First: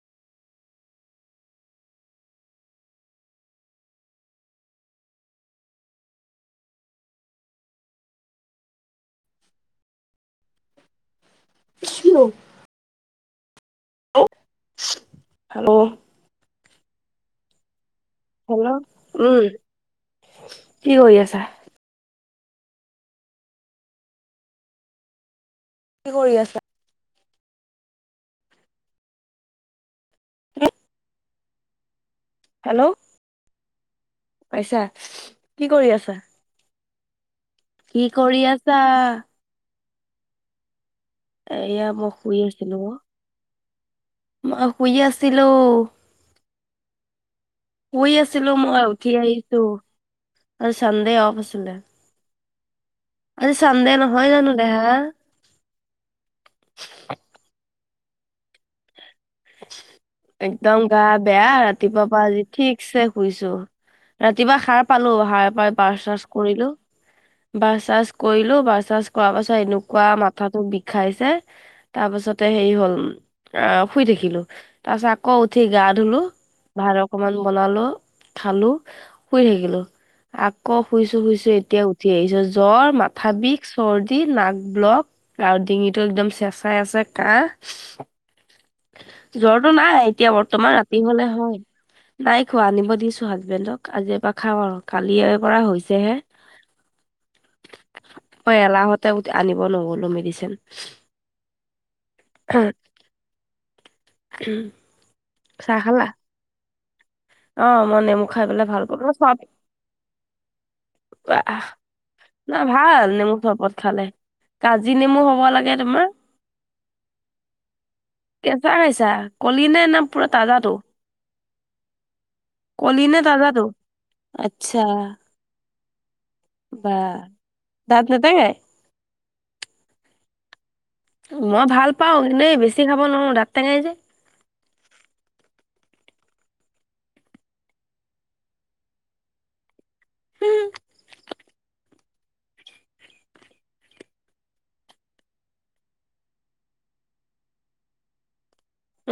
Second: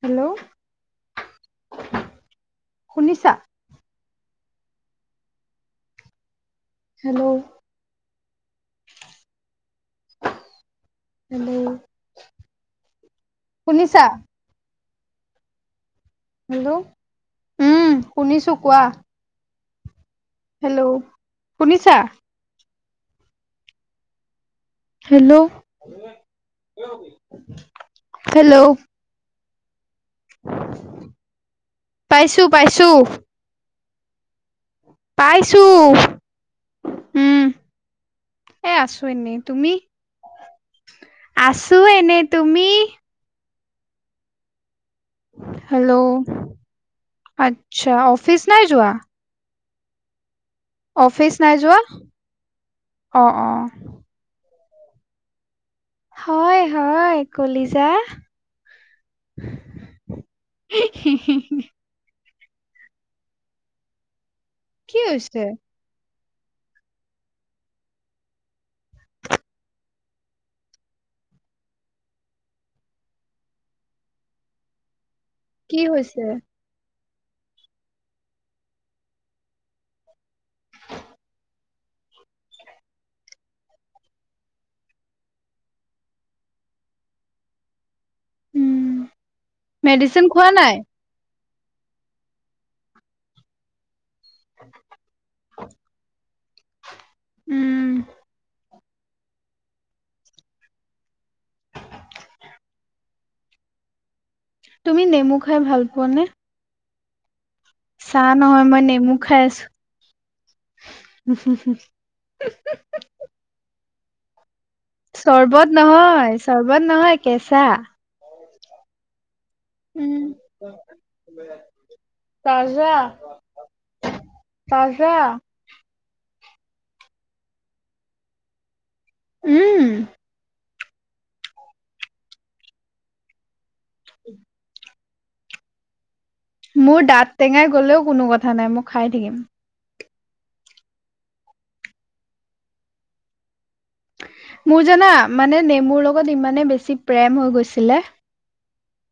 Hello শুনিছা? Hello hello. Hello শুনিছা? Hello. Hello উম। শুনিছো হেল্ল' কোৱা। উম। কি হেল্ল' কৰি আছা? শুনিছা? হেল্ল'। কি কৰি আছা? হেল্ল'। [unintelligible] পাইছো, হেল্ল' পাইছোঁ। পাইছা? কি পাইছো। কৰি আছা? উম। কি কৰি এ আছা? আছো এনেই। তুমি? আছো এয়া মই এনেই। শুই তুমি? আছিলো অ। মই শুই আছিলো। হেল্ল' আচ্ছা শুই অফিচ আছিলো নাই মই যোৱা? উঠি আহিছো। আজি চানডে অফিচ অফ নাই আছিলে। যোৱা? অ অ আজি চানদে নহয় জানো দেহা। হয়, হয় কলিজা। একদম গা বেয়া ৰাতিপুৱা পৰা আজি ঠিকছে শুইছো। ৰাতিপুৱা সাৰ কি পালো হৈছে? সাৰ পাই বাছ- চাছ কৰিলো ব্ৰাছ-চাছ কৰিলো। ব্ৰাছ-চাছ কৰা পাছত এনেকুৱা মাথাটো বিষাইছে। তাৰ পাছত তাৰিছতে হেৰি হল অ' শুই থাকিলো। তাৰ পাছত আকৌ উঠি কি গা ধুলো। হৈছে? ভা অকমান বনালো খালো শুই থাকিলো। আকৌ শুইছো, শুইছো এতিয়া উ কি আহিছ জ্বৰ মাথা বিষ চৰ্দি নাক ব্লক আৰু ডিঙিতটো একদম চেচাই আছে। একা, উম জ্বৰটো নাই মেডিচিন এতিয়া খোৱা বৰ্তমান নাই? ৰাতি হলে হয়। নাই খোৱা আনিব দিছো হাজবেণ্ডক আজিৰ পৰা খাওঁ আৰু কালি পৰা হৈছেহে। উম। আ নো মে তুমি নেমু খাই চাহ ভাল খালা পোৱা নে অ' মনে চাহ মোক খাই নহয় পেলাই ভাল মই পা ন নেমু চ খাই আছো আহ না ভাল নেমু চৰবত খালে, কাজি নেমু হ'ব লাগে চৰ্বত তোমাৰ নহয় চৰ্বত নহয় কেঁচা কেঁচা খাইছা কলি নে নে উম পুৰা তাজাটো। তাজা কলি নে তাজাটো? তাজা, বাহ দাদ নতে গাই, উম। মই ভাল পাও কিন্তু বেছি খাব নোৱাৰো দাঁত টেঙাই যে, উম। মোৰ দাঁত টেঙাই গ'লেও কোনো কথা নাই মই খাই থাকিম। মোৰ জানা মানে নেমুৰ লগত ইমানে বেছি প্ৰেম হৈ গৈছিলে।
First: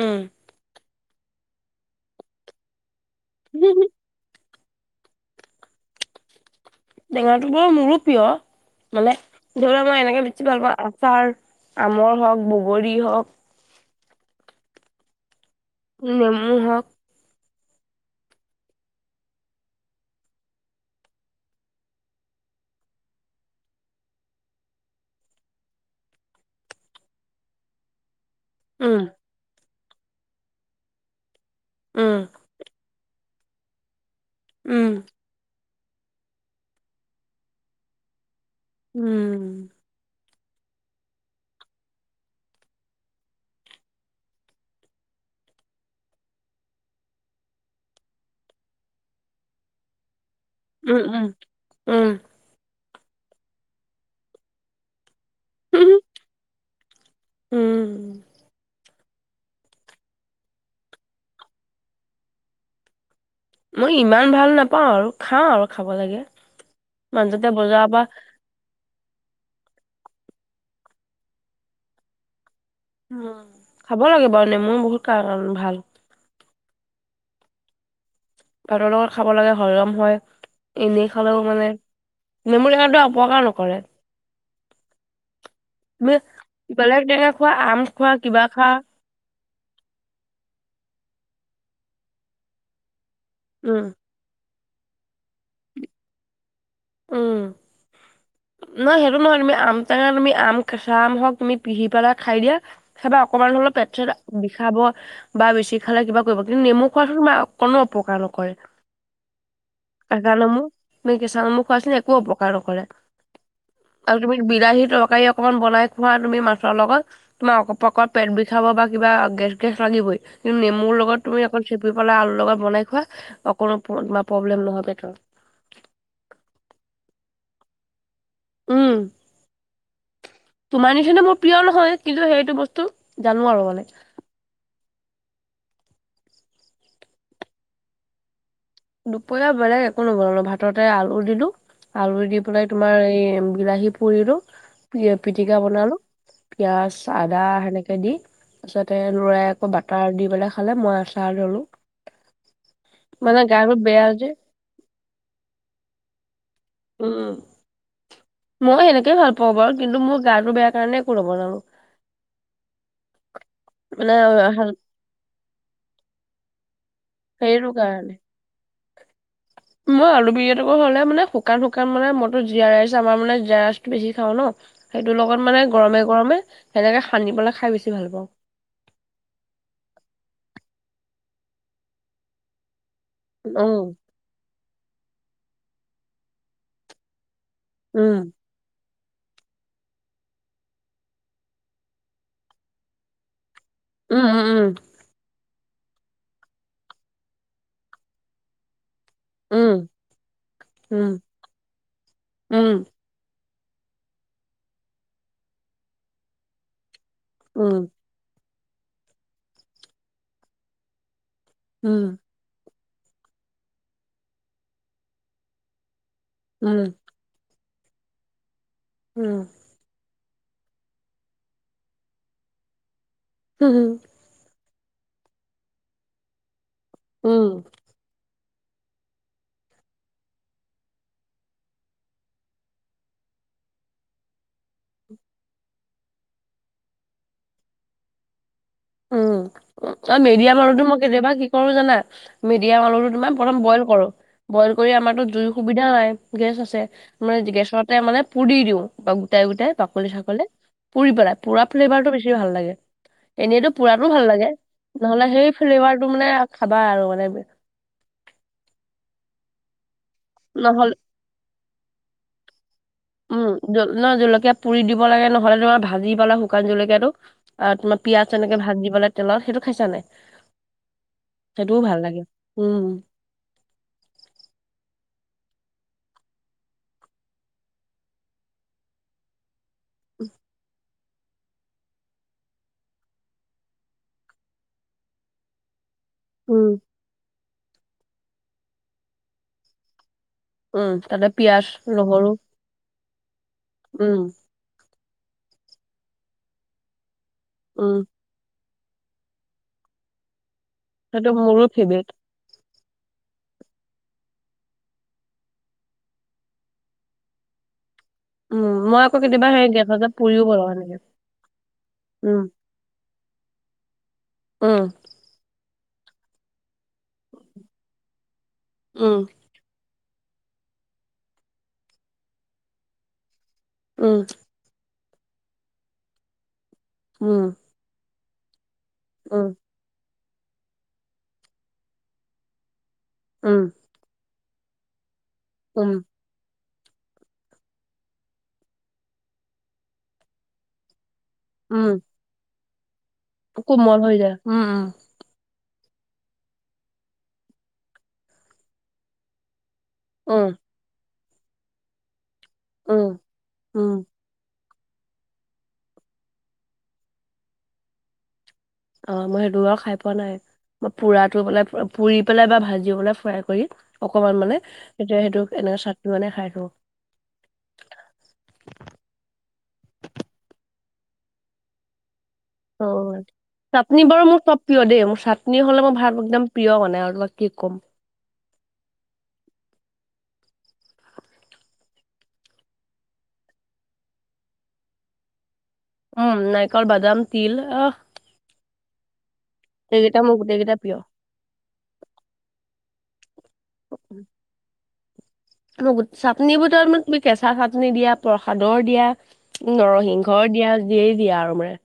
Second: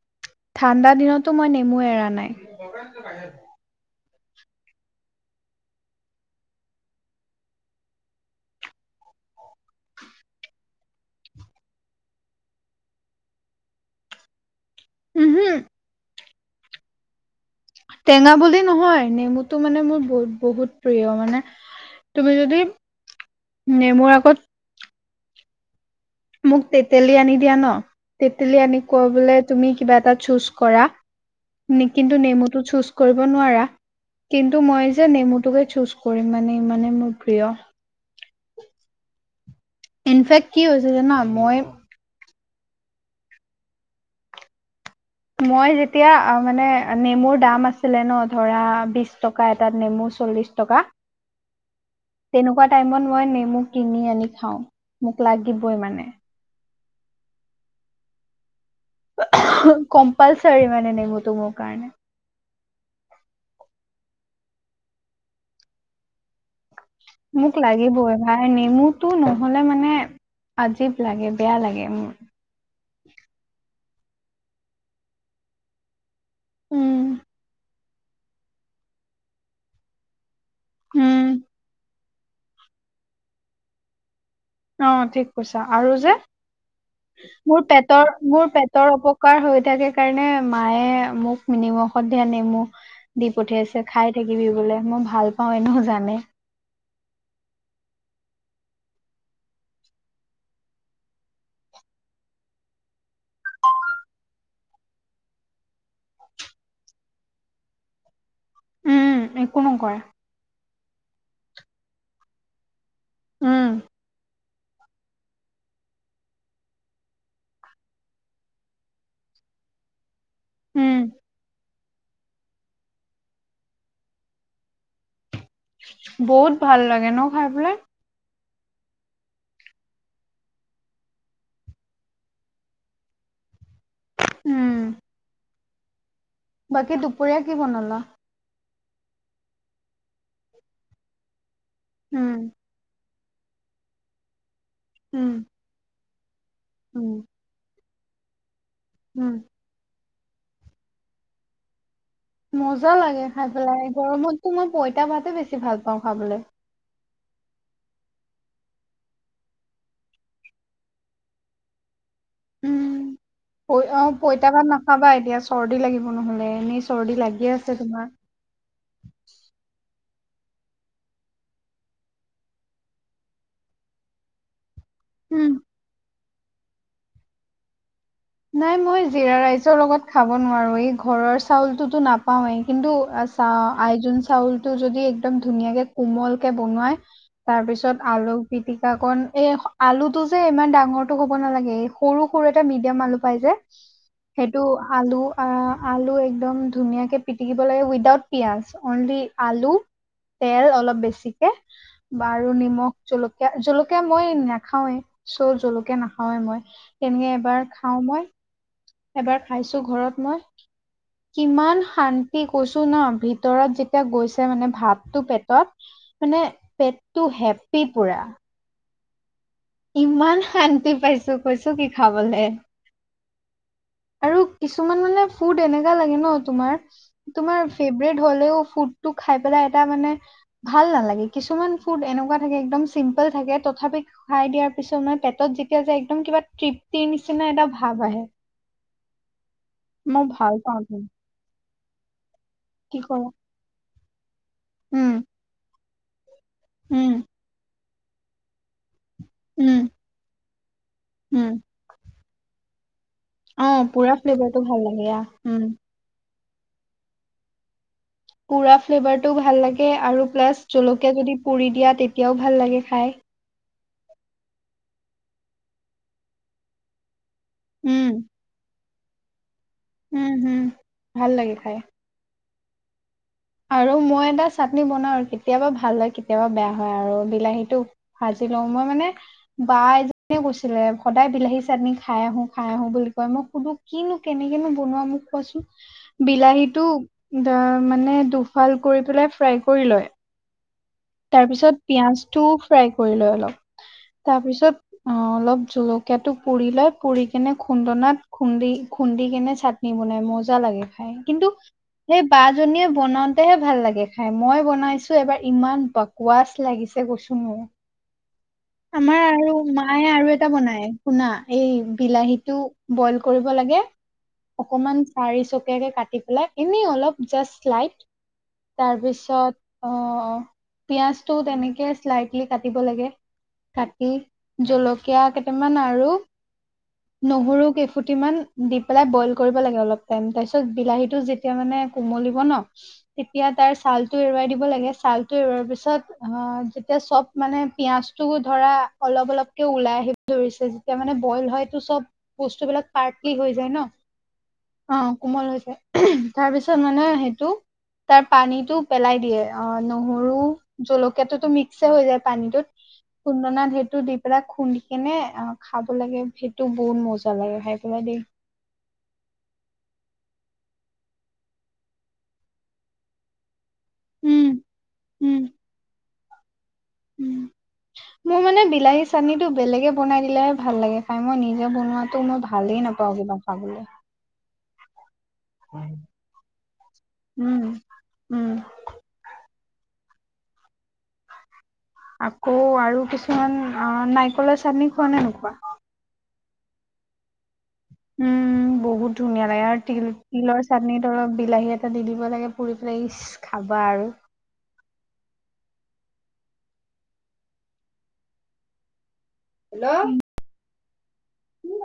উম। ঠাণ্ডা দিনতো মই নেমু এৰা নাই, হম হ টেঙাটো বৰ মোৰো প্ৰিয় মানে ধৰি ল মই এনেকে বেছি ভাল পাওঁ আচাৰ, আমৰ হওক বগৰী হওক উম হুম নেমু হওক টেঙা বুলি নহয় নেমুতটো মানে মোৰ বুত বহুত প্ৰিয় মানে তুমি যদি নেমুৰ আগত, মোক তেতেলি আনি দিয়া ন তেতেলি আনি উম, কৈ বোলে তুমি, কিবা এটা চুজ কৰা উম, কিন্তু নেমুতো চুজ কৰিব নোৱাৰা। কিন্তু মই উম, যে নেমুটোকে চুজ কৰিম মানে ইমানে মোৰ প্ৰিয়। উম। ইনফেক্ট কি হৈছে জান মই মই যেতিয়া মানে নেমুৰ দাম আছিলে ন ধৰা বিশ টকা এটাত নেমু চল্লিছ। উম, উম, উম। টাইমত মই নেমু কিনি আনি খাওঁ। মোক লাগিবই মানে। উম। কম্পালচাৰী মানে নেমোতো মোৰ কাৰণে। মই ইমান ভাল নাপাওঁ আৰু খাওঁ আৰু খাব লাগে। মাজতে মোক বজাৰৰ পৰা লাগিবই ভাই নেমু। টো নহ'লে মানে আজীৱ লাগে বেয়া লাগে। খাব লাগে বাৰু নেমু বহুত কাৰণ ভাল। উম। ভাতৰ লগত খাব লাগে হৰিৰম হয় এনেই উম খালেও মানে। নেমুুৰ এখটো অপকাৰ নকৰে। অ' ঠিক কৈছা আৰু যে তুমি বেলেগ টেঙা খোৱা মোৰ আম খোৱা পেটৰ কিবা মোৰ খা পেটৰ অপকাৰ হৈ। থাকে কাৰণে মায়ে মোক নিনিমখত দিয়া নেমু। দি পঠিয়াইছে উম খাই থাকিবি বোলে মই ভাল পাওঁ এনেও জানে। উম। নহ সেইটো নহয় তুমি আম টেঙা তুমি আম কেঁচা আম হওক তুমি পিহি পেলা খাই দিয়া। সেইবা অকণমান হ'লে পেট খাব বা বেছি খালে কিবা কৰিব কিন্তু নেমু খোৱাাতটো অ কোনো অপকাৰ নকৰে। উম একো নকৰে কৰে [unintelligible] কেঁচা নেমু খোৱাছিলে একো অপকাৰ নকৰে। উম আৰু তুমি। বিলাহী তৰকাৰী অকনমান বনাই খোৱা তুমি মাছৰ লগত তোমাৰ অপকট পেট বিষাব বা কিবা। গেছ গেছ লাগিবই কিন্তু উম নেমুৰ লগত তুমি অ। চেপি পেলাই আলু লগত বনাই খোৱা অকো প্ৰব্লেম নহয়। বহুত ভাল লাগে ন খাই পেলাই। উম, তোমাৰ নিচনা মোৰ প্ৰিয় নহয় কিন্তু সেইটো বস্তু জানো আৰু মানে। উম। বাকী দুপৰীয়া কি বনালা? দুপৰীয়া বেলেগ একো নবনালো ভাততে আলু দিলো আলু উম দি পেলাই তোমাৰ এই। বিলাহী পুৰিলো উম পিটিকা বনালো। পিয়াজ উম আদা সেনেকে দি তাৰ পিছতে উম ল'ৰাই আকৌ বাটাৰ দি। বেলা খালে মই আ চাৰ ললো। মজা লাগে মানে খাই গাটো পেলাই বেয়া যে গৰমততো মই পইতা ভা বেছি ভাল পাওঁ খাবলৈ। উম। মই সেনেকেইে ভাল পাওঁ বাৰু। কিন্তু মোৰ গাটো বেয়া কাৰণে একো বনালো। উম অ মানে পইতা অ, ভাত নাখাবা এতিয়া চৰ্দি লাগিব নহ'লে এ। চৰ্দি লাগি সেইটো আছে তোমাৰ। কাৰণে। মই আলু বিৰিয়াাতটো হ'লে মানে শুকান শুকানে মইতো জীয়াৰা ৰাইচ আমাৰ মানে জিৰা ৰাইচতো বেছি খাওঁ ন। সেইটোৰ লগত উম মানে গৰমে গৰমে সেনেকে সানি পেলাই খাই বেছি ভাল পাওঁ। নাই মই জিৰা ৰাইচৰ লগত খাব নোৱাৰো এই ঘৰৰ চাউলটোতো নাপাওঁৱেই কিন্তু। চা উম। আইজোন চাউলটো যদি একদম ধুনীয়াকে কোমল কে বনোৱাই তাৰ পিছত উম, আলু পিটিকা। অকন এই আলু টো যে ইমান ডাঙৰটো হ'ব নালাগে এই সৰু সৰু এটা মিডিয়াম আলু পাই যে। উম, সেইটো উম, আলু। অ' আলু একদম ধুনীয়াকে পিটিকিব লাগে উইদাউট পিয়াজ। অনলি আলু উম, তেল অলপ উম, বেছিকে। বাৰু উম, নিমখ জলক জলকীয়া মই নাখাওঁৱে। চৌ জলুকীয়া নাখাওঁৱে মই। তেনেকে এবাৰ উম, খাওঁ মই এবাৰ খাইছোঁ ঘৰত মই। কিমান উম, শান্তি কৈছ টো ন ভিতৰত যেতিয়া গৈছে মানে ভাতটো পেটত, মানে উম, উম, পেটতটো হেপ ত্ৰিপুৰা। উম। ইমান শান্তি পাইছো কৈছো কি খাবলে, হো, হো। আৰু কিছুমান মানে ফুড এনেকা লাগে ন তোমাৰ, উম। তোমাৰ ফেভৰেট হ'লেও ফুডটো খাই পেলাই এটা মানে ভাল নালাগে। কিছুমান ফুড এনেকুৱা থাকে একদম চিম্পল থাকে। তথাপি খুৱাই দিয়াৰ পিছত ইমান পেটত যেতিয়া যাই, একদম কিবা তৃপ্তি নিচিনা এটা ভাৱ আহে। উম। আৰু মই ভাল মিডিয়াম পাওঁ আলুটো মই তুমি কেতিয়াবা কি কৰো জানা। মিডিয়াম কি আলুটো কৰা তোমাৰ প্ৰথম বইল কৰোঁ। বইল কৰি উম আমাৰতো জুইৰ সুবিধা নাই। গেছ আছে উম মানে গেছতে মানে পুৰি দিও, বা গোটাই গোটাই উম বাকলি-চাকলি পুৰি পেলাই। উম পোৰা ফ্লেভাৰতটো বেছি ভাল লাগে। অ এনেইটো পোৰাটো পুৰা ভাল লাগে। ফ্লেভাৰটো ভাল লাগে আ নহ'লে সেই উম ফ্লেভাৰটো মানে খাবা আৰু মানে। পুৰা ফ্লেভাৰটো ভাল লাগে আৰু প্লাছ নহ'লে জলকীয়া যদি পুৰি দিয়া তেতিয়াও ভাল লাগে। খায়। উম, ন জলকীয়া পুৰি দিব লাগে নহ'লে তোমাৰ ভাজি পালাই শুকান জলকীয়াটো। আৰু তোমাৰ উম। পিয়াঁজ তেনেকে ভাজি পাই তেলত, সেইটো খাইছা নে নাই? উম হুম ভাল লাগে খাই সেইটো ভাল লাগে। উম, আৰু মই এটা চাটনি বনাও কেতিয়াবা ভাল হয় কেতিয়াবা বেয়া হয় আৰু বিলাহীতটো খ যায়, মই মানে বা এজনীয়ে কৈছিলে সদায় বিলাহী চাটনি খাই আহোঁ খাই আহোঁ বুলি কয়। মই সুধো কিনো কেনেকেনো বনোৱা মোক কোৱাচোন। উম, বিলাহীটো মানে দুফাল কৰি পেলাই ফ্ৰাই কৰি লয়। উম তাতে তাৰ পিয়াজ, পিছত নহৰু পিয়াঁজটো ফ্ৰাই কৰি লৈ লক উম, তাৰ পিছত অ' অলপ জলকীয়াটো পুৰি লৈ এনে উম, খুন্দনাত খুন্দি খুন্দি কেনে চাটনি বনাই ম' মজা লাগে খাই সেইটো কিন্তু মোৰো ফেভৰেট। সেই বা, বাৰ জনীয়ে বনাওতেহে ভাল লাগে খাই মই বনাইছো এবাৰ ইমান বকৱাচ লাগিছে কৈছো মই, উম, মই আকৌ আমাৰ কেতিয়াবা আৰু সেই গেছৰ মায়ে যে আৰু পুৰিও এটা বনাও বনায় সেনেকে। শুনা এই বিলাহী উম, টো বইল কৰিব লাগে উম, অকমান ফাই, ধুনীয়াকে কাটি পেলাই এনেই অলপ জাষ্টলাইত উম, তাৰপিছত, অ' অ' পিয়াজটো তেনেকে শ্লাইটলি কাটিব লাগে কাটি উম, জলকীয়া কেইটামান আৰু উম, নহৰু কেইফুটি মান, দি পেলাই বইল উম, কৰিব লাগে অলপ টাইম তাৰপিছত বিলাহীটো যেতিয়া মানে কোমলিব ন' তেতিয়া উম, তাৰ ছাল টো এৰুৱাই দিব লাগে ছাল টো এৱাৰ উম, পিছত অ' এতিয়া চব মানে পিয়াজ টোও ধৰা অলপ অলপকে ওলাই আহিব ধৰিছে যেতিয়া মানে বই। উম, চব বস্তুবলাক পাৰ্টলি হৈ যায় ন কোমল হৈ যায়। উম, উম, অ কোমল হৈ যায়। তাৰ পিছত মানে সেইটো তাৰ পানীতটো পেলাই দিয়ে। অ', নহৰু উম, জলকীয়াাতটোতো মিক্সে হৈ যায়। পানীতত উম, খুন্দনা উম, ঢেটো দি পেলাই খুন্দি কেনে অ' খাব লাগে ভ তো বহুত মজা লাগে খাই পেলাই দেই, অ', মই দুৰ খাই পোৱা নাই। পোৰাটো ব পুৰি পেলাই বা ভাজি পেলাই ফ্ৰাই কৰি, অকমান উম, মানে তেতিয়া উম, সেইটোক এনেকে চাট বনাই খাইছোঁ। উম, মোৰ মানে বিলাহী চাটনিটো বেলেগে বনাই দিলে ভাল লাগে খাই, মই নিজে বনোৱাটো মই ভাল অ', চাটনি বাৰু মোৰ প্ৰিয় দেই মোৰ চাটনি হ'লে মই ভাত একদম প্ৰিয় মানে আৰু তমাক কি উম, ক'ম। উম, আকৌ আৰু কিছুমান অ নাৰিকলৰ চাটনি খোৱা নে নোকুৱা উম, নাৰিকল বাদাম তিল অ', উম, বহুত ধুনীয়া লাগে আৰু তিল-তিলৰ প্ৰিয়। চাটন ধৰ বিলাহী এটা দি দিব লাগে পুৰি পেলাই খাবা আৰু। চাকনি বটৰত ম তুমি কেঁচা চাটনি দিয়া প্ৰসাদৰ দিয়া নৰসিংহ দিয়া দিয়েই দিয়া আৰু মানে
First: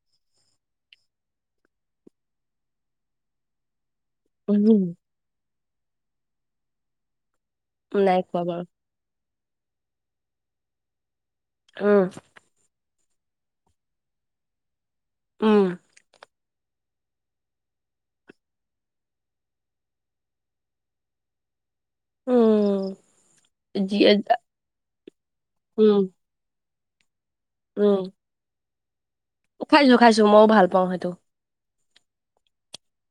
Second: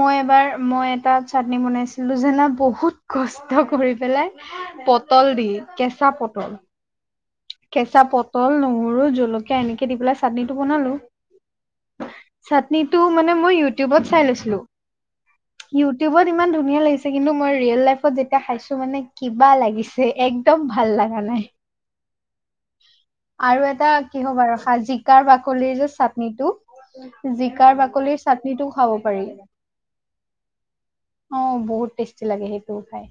মই এবাৰ মই এটা চাটনি বনাইছিলো জানা বহুত কষ্ট কৰি। পেলাই উম। পটল দি কেঁচা পটল কেঁচা নাই খোৱা পটল বাৰু, নহৰু জলকীয়া এনেকে দি পেলাই চাটনিটো বনালো উম, টো মানে ইউটিউব ট চাই লৈছিলো উম, ইউটিউব ইমান ধুনীয়া ধুনিয়া লাগিছে কিন্তু মই ৰিয়েল লাইফত যেতিয়া খাইছো মানে কিবা লাগিছে এক্দম ভাল লগা নাই। উম, আৰু এটা যি কি হ'ব খাৰ জিকাৰ বাকলিৰ যে উম, চাটনিটো। জিকাৰ উম, বাকলিৰ চাটনিটো খাব পাৰি খাইছোঁ খাইছোঁ মইও ভাল পাওঁ সেইটো। অ' বহুত টেষ্টি লাগে সেইটোও খাই।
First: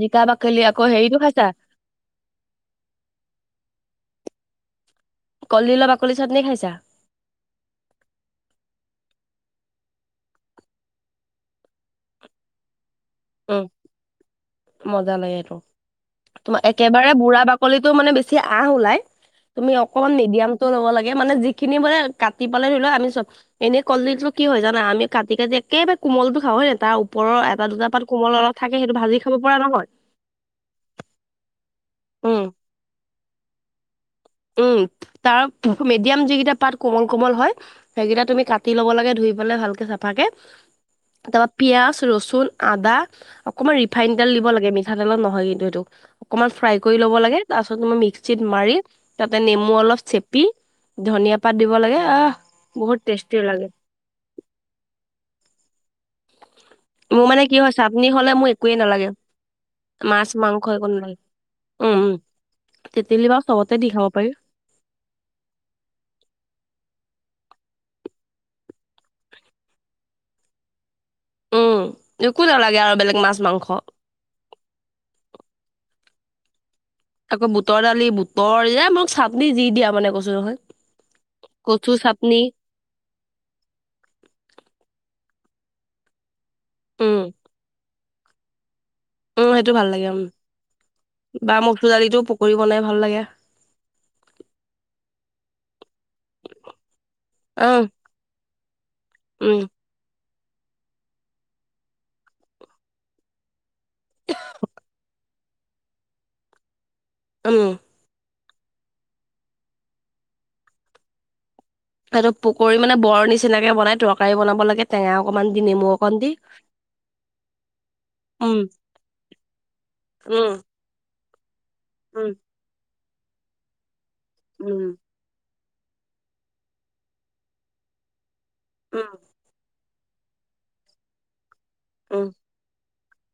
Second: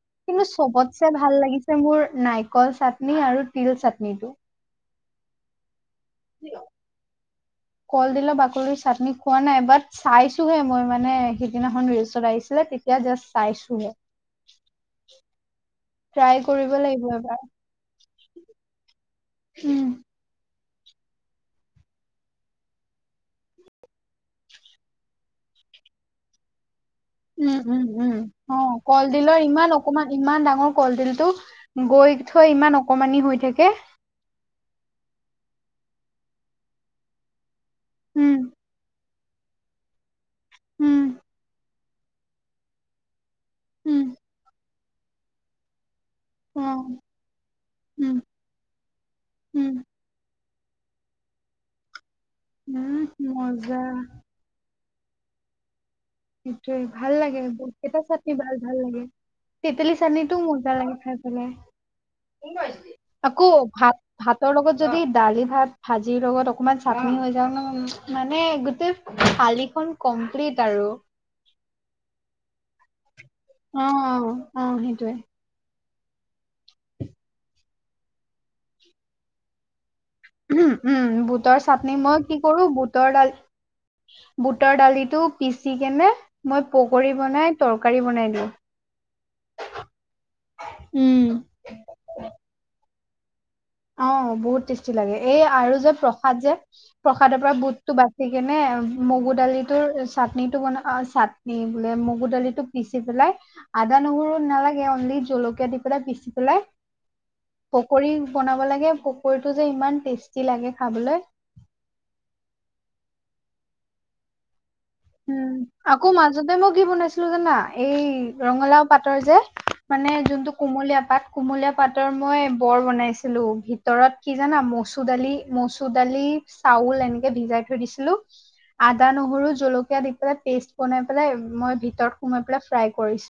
জিকা কিন্তু বাকলি আকৌ চবতছে হেৰিটো ভাল খাইছা, লাগিছে মোৰ নাৰিকল চাট, আৰু তিল চাটনিটো কলডিলৰ বাকলি চাটনি খাইছা? কল দিলে বাকলিৰ চাটনি খোৱা নাই বাট চাইছোহে মই মানে সিদিনাখন ৰিলচত আহিছিলে। জাষ্ট উম, চাইছোহে। মজা লাগে এইটো ট্ৰাই তোমাৰ কৰিব লাগিব একেবাৰে বুঢ়া এবাৰ। বাকলিটো। মানে বেছি আহ ওলাই তুমি উম। অকন মান মিডিয়াম ল'ব লাগে মানে যিখিনি বোলে কাটি পালেই লও আমি চব এনে কলদিলো কি হয় জানা আমি কাটি-কাটি একেবাৰে কোমলটো খা হয় ন তাৰ ওপৰটা দুটা পাত কোমল অলপ উ থাকে সেইটো ভাজি খাব কলডিলৰ পৰা ইমান নহয় অকমান ইমান ডাঙৰ কলডিলটো বৈ থৈ উম ইমান অকমানি হৈ থাকে। উম, তাৰ মিডিয়াম যিকেইটা পাত কোমল-কোমল হয় সেইকেইটা উম, তুমি কাটি ল'ব লাগে ধুই ধুই পেলাই ভাল কে সাফাকে উম, তাৰপিছত পিয়াজ, ৰচুন, আদা, অকণমান উম, ৰিফাইন তেল দিব লাগে মঠতেলত নহয় কিন্তু এইটো অকণমান ফ্ৰাই অ', কৰি ল'ব লাগে তাৰপাছত মই উম, মিক্সিত মাৰি তাতে নেমু উম, অলপ চেপ, পি ধনিয়া পাত দিব লাগে অহ, উম, মজা। নিশ্চয় ভাল মোৰ লাগে মানে কি ব হয় কেইটা হ'লে চাটনি মোৰ একোৱে ভাল-ভাল লাগে। নালাগে তেতেলি মাছ ছাতনিতো মাংস মজা একো লাগে নালাগে খাইপেলাই। উম উম তেতেলী বাৰু আকৌ চবতে দি খাব পাৰি ভাত-ভাতৰ লগত যদি দালি ভাত ভাজিৰ লগত অকমান চাটনি হৈ মানে গোটেই থালিখন কমপ্লিট আৰু উম, একো নালাগে আৰু বেলেগ মাছ মাংস অ-অ-অ সেইটোয়ে আকৌ বুটৰ দালি বুটৰ যে আমাক চাটনি যি দিয়া মানে। কৈছো নহয় উম, বুটৰ চাটনি মই কি কৰো বুটৰ দাল বুটৰ দালিতো পিচি কেনে মই পকৰী উম বনাই তৰকাৰী বনাই দিওঁ। উম, সেইটো ভাল লাগে উম, উম। ববা মচুৰ দালিতটো পকৰি বনাই ভাল লাগে। অ' বহুত টেষ্টি লাগে এই আৰু যে প্ৰসাদ যে প্ৰসাদৰ পৰা উম বুটতটো বাচি কেনে মগু উম দালিটোৰ চাটনিটো ব অ চাটনি বোলে মগু দালি টো পিচি পেলাই আদা নহৰু নালাগে অনলি জলকীয়া দি পেলাই পিচি পেলাই উম পকৰি বনাব লাগে পকৰিটো যে ইমান টেষ্টি লাগে খাবলৈ। তহত পকী মানে বৰ নিচিনাকে বনাই তৰকাৰী বনাব লাগে। টেঙা অকমান উম, দি নেমু আকৌ অকণ দি মাজতে মই কি বনাইছিলো জানা এই উম ৰঙালাও পাটৰ যে মানে যোনটো উম কুমলীয়া পাট কুমলীয়া পাতৰ উম মই বৰ বনাইছিলো ভিতৰত কি জানা উম মচুৰ দালি, মচুৰ দালি চাউল এনেকে ভিজাই থৈ দিছিলো আদা উম নহৰু জলকীয়া, এ দি পেলাই পেষ্ট বনাই পেলাই মই ভিতৰত উম সোমাই পেলাই ফ্ৰাই কৰিছো,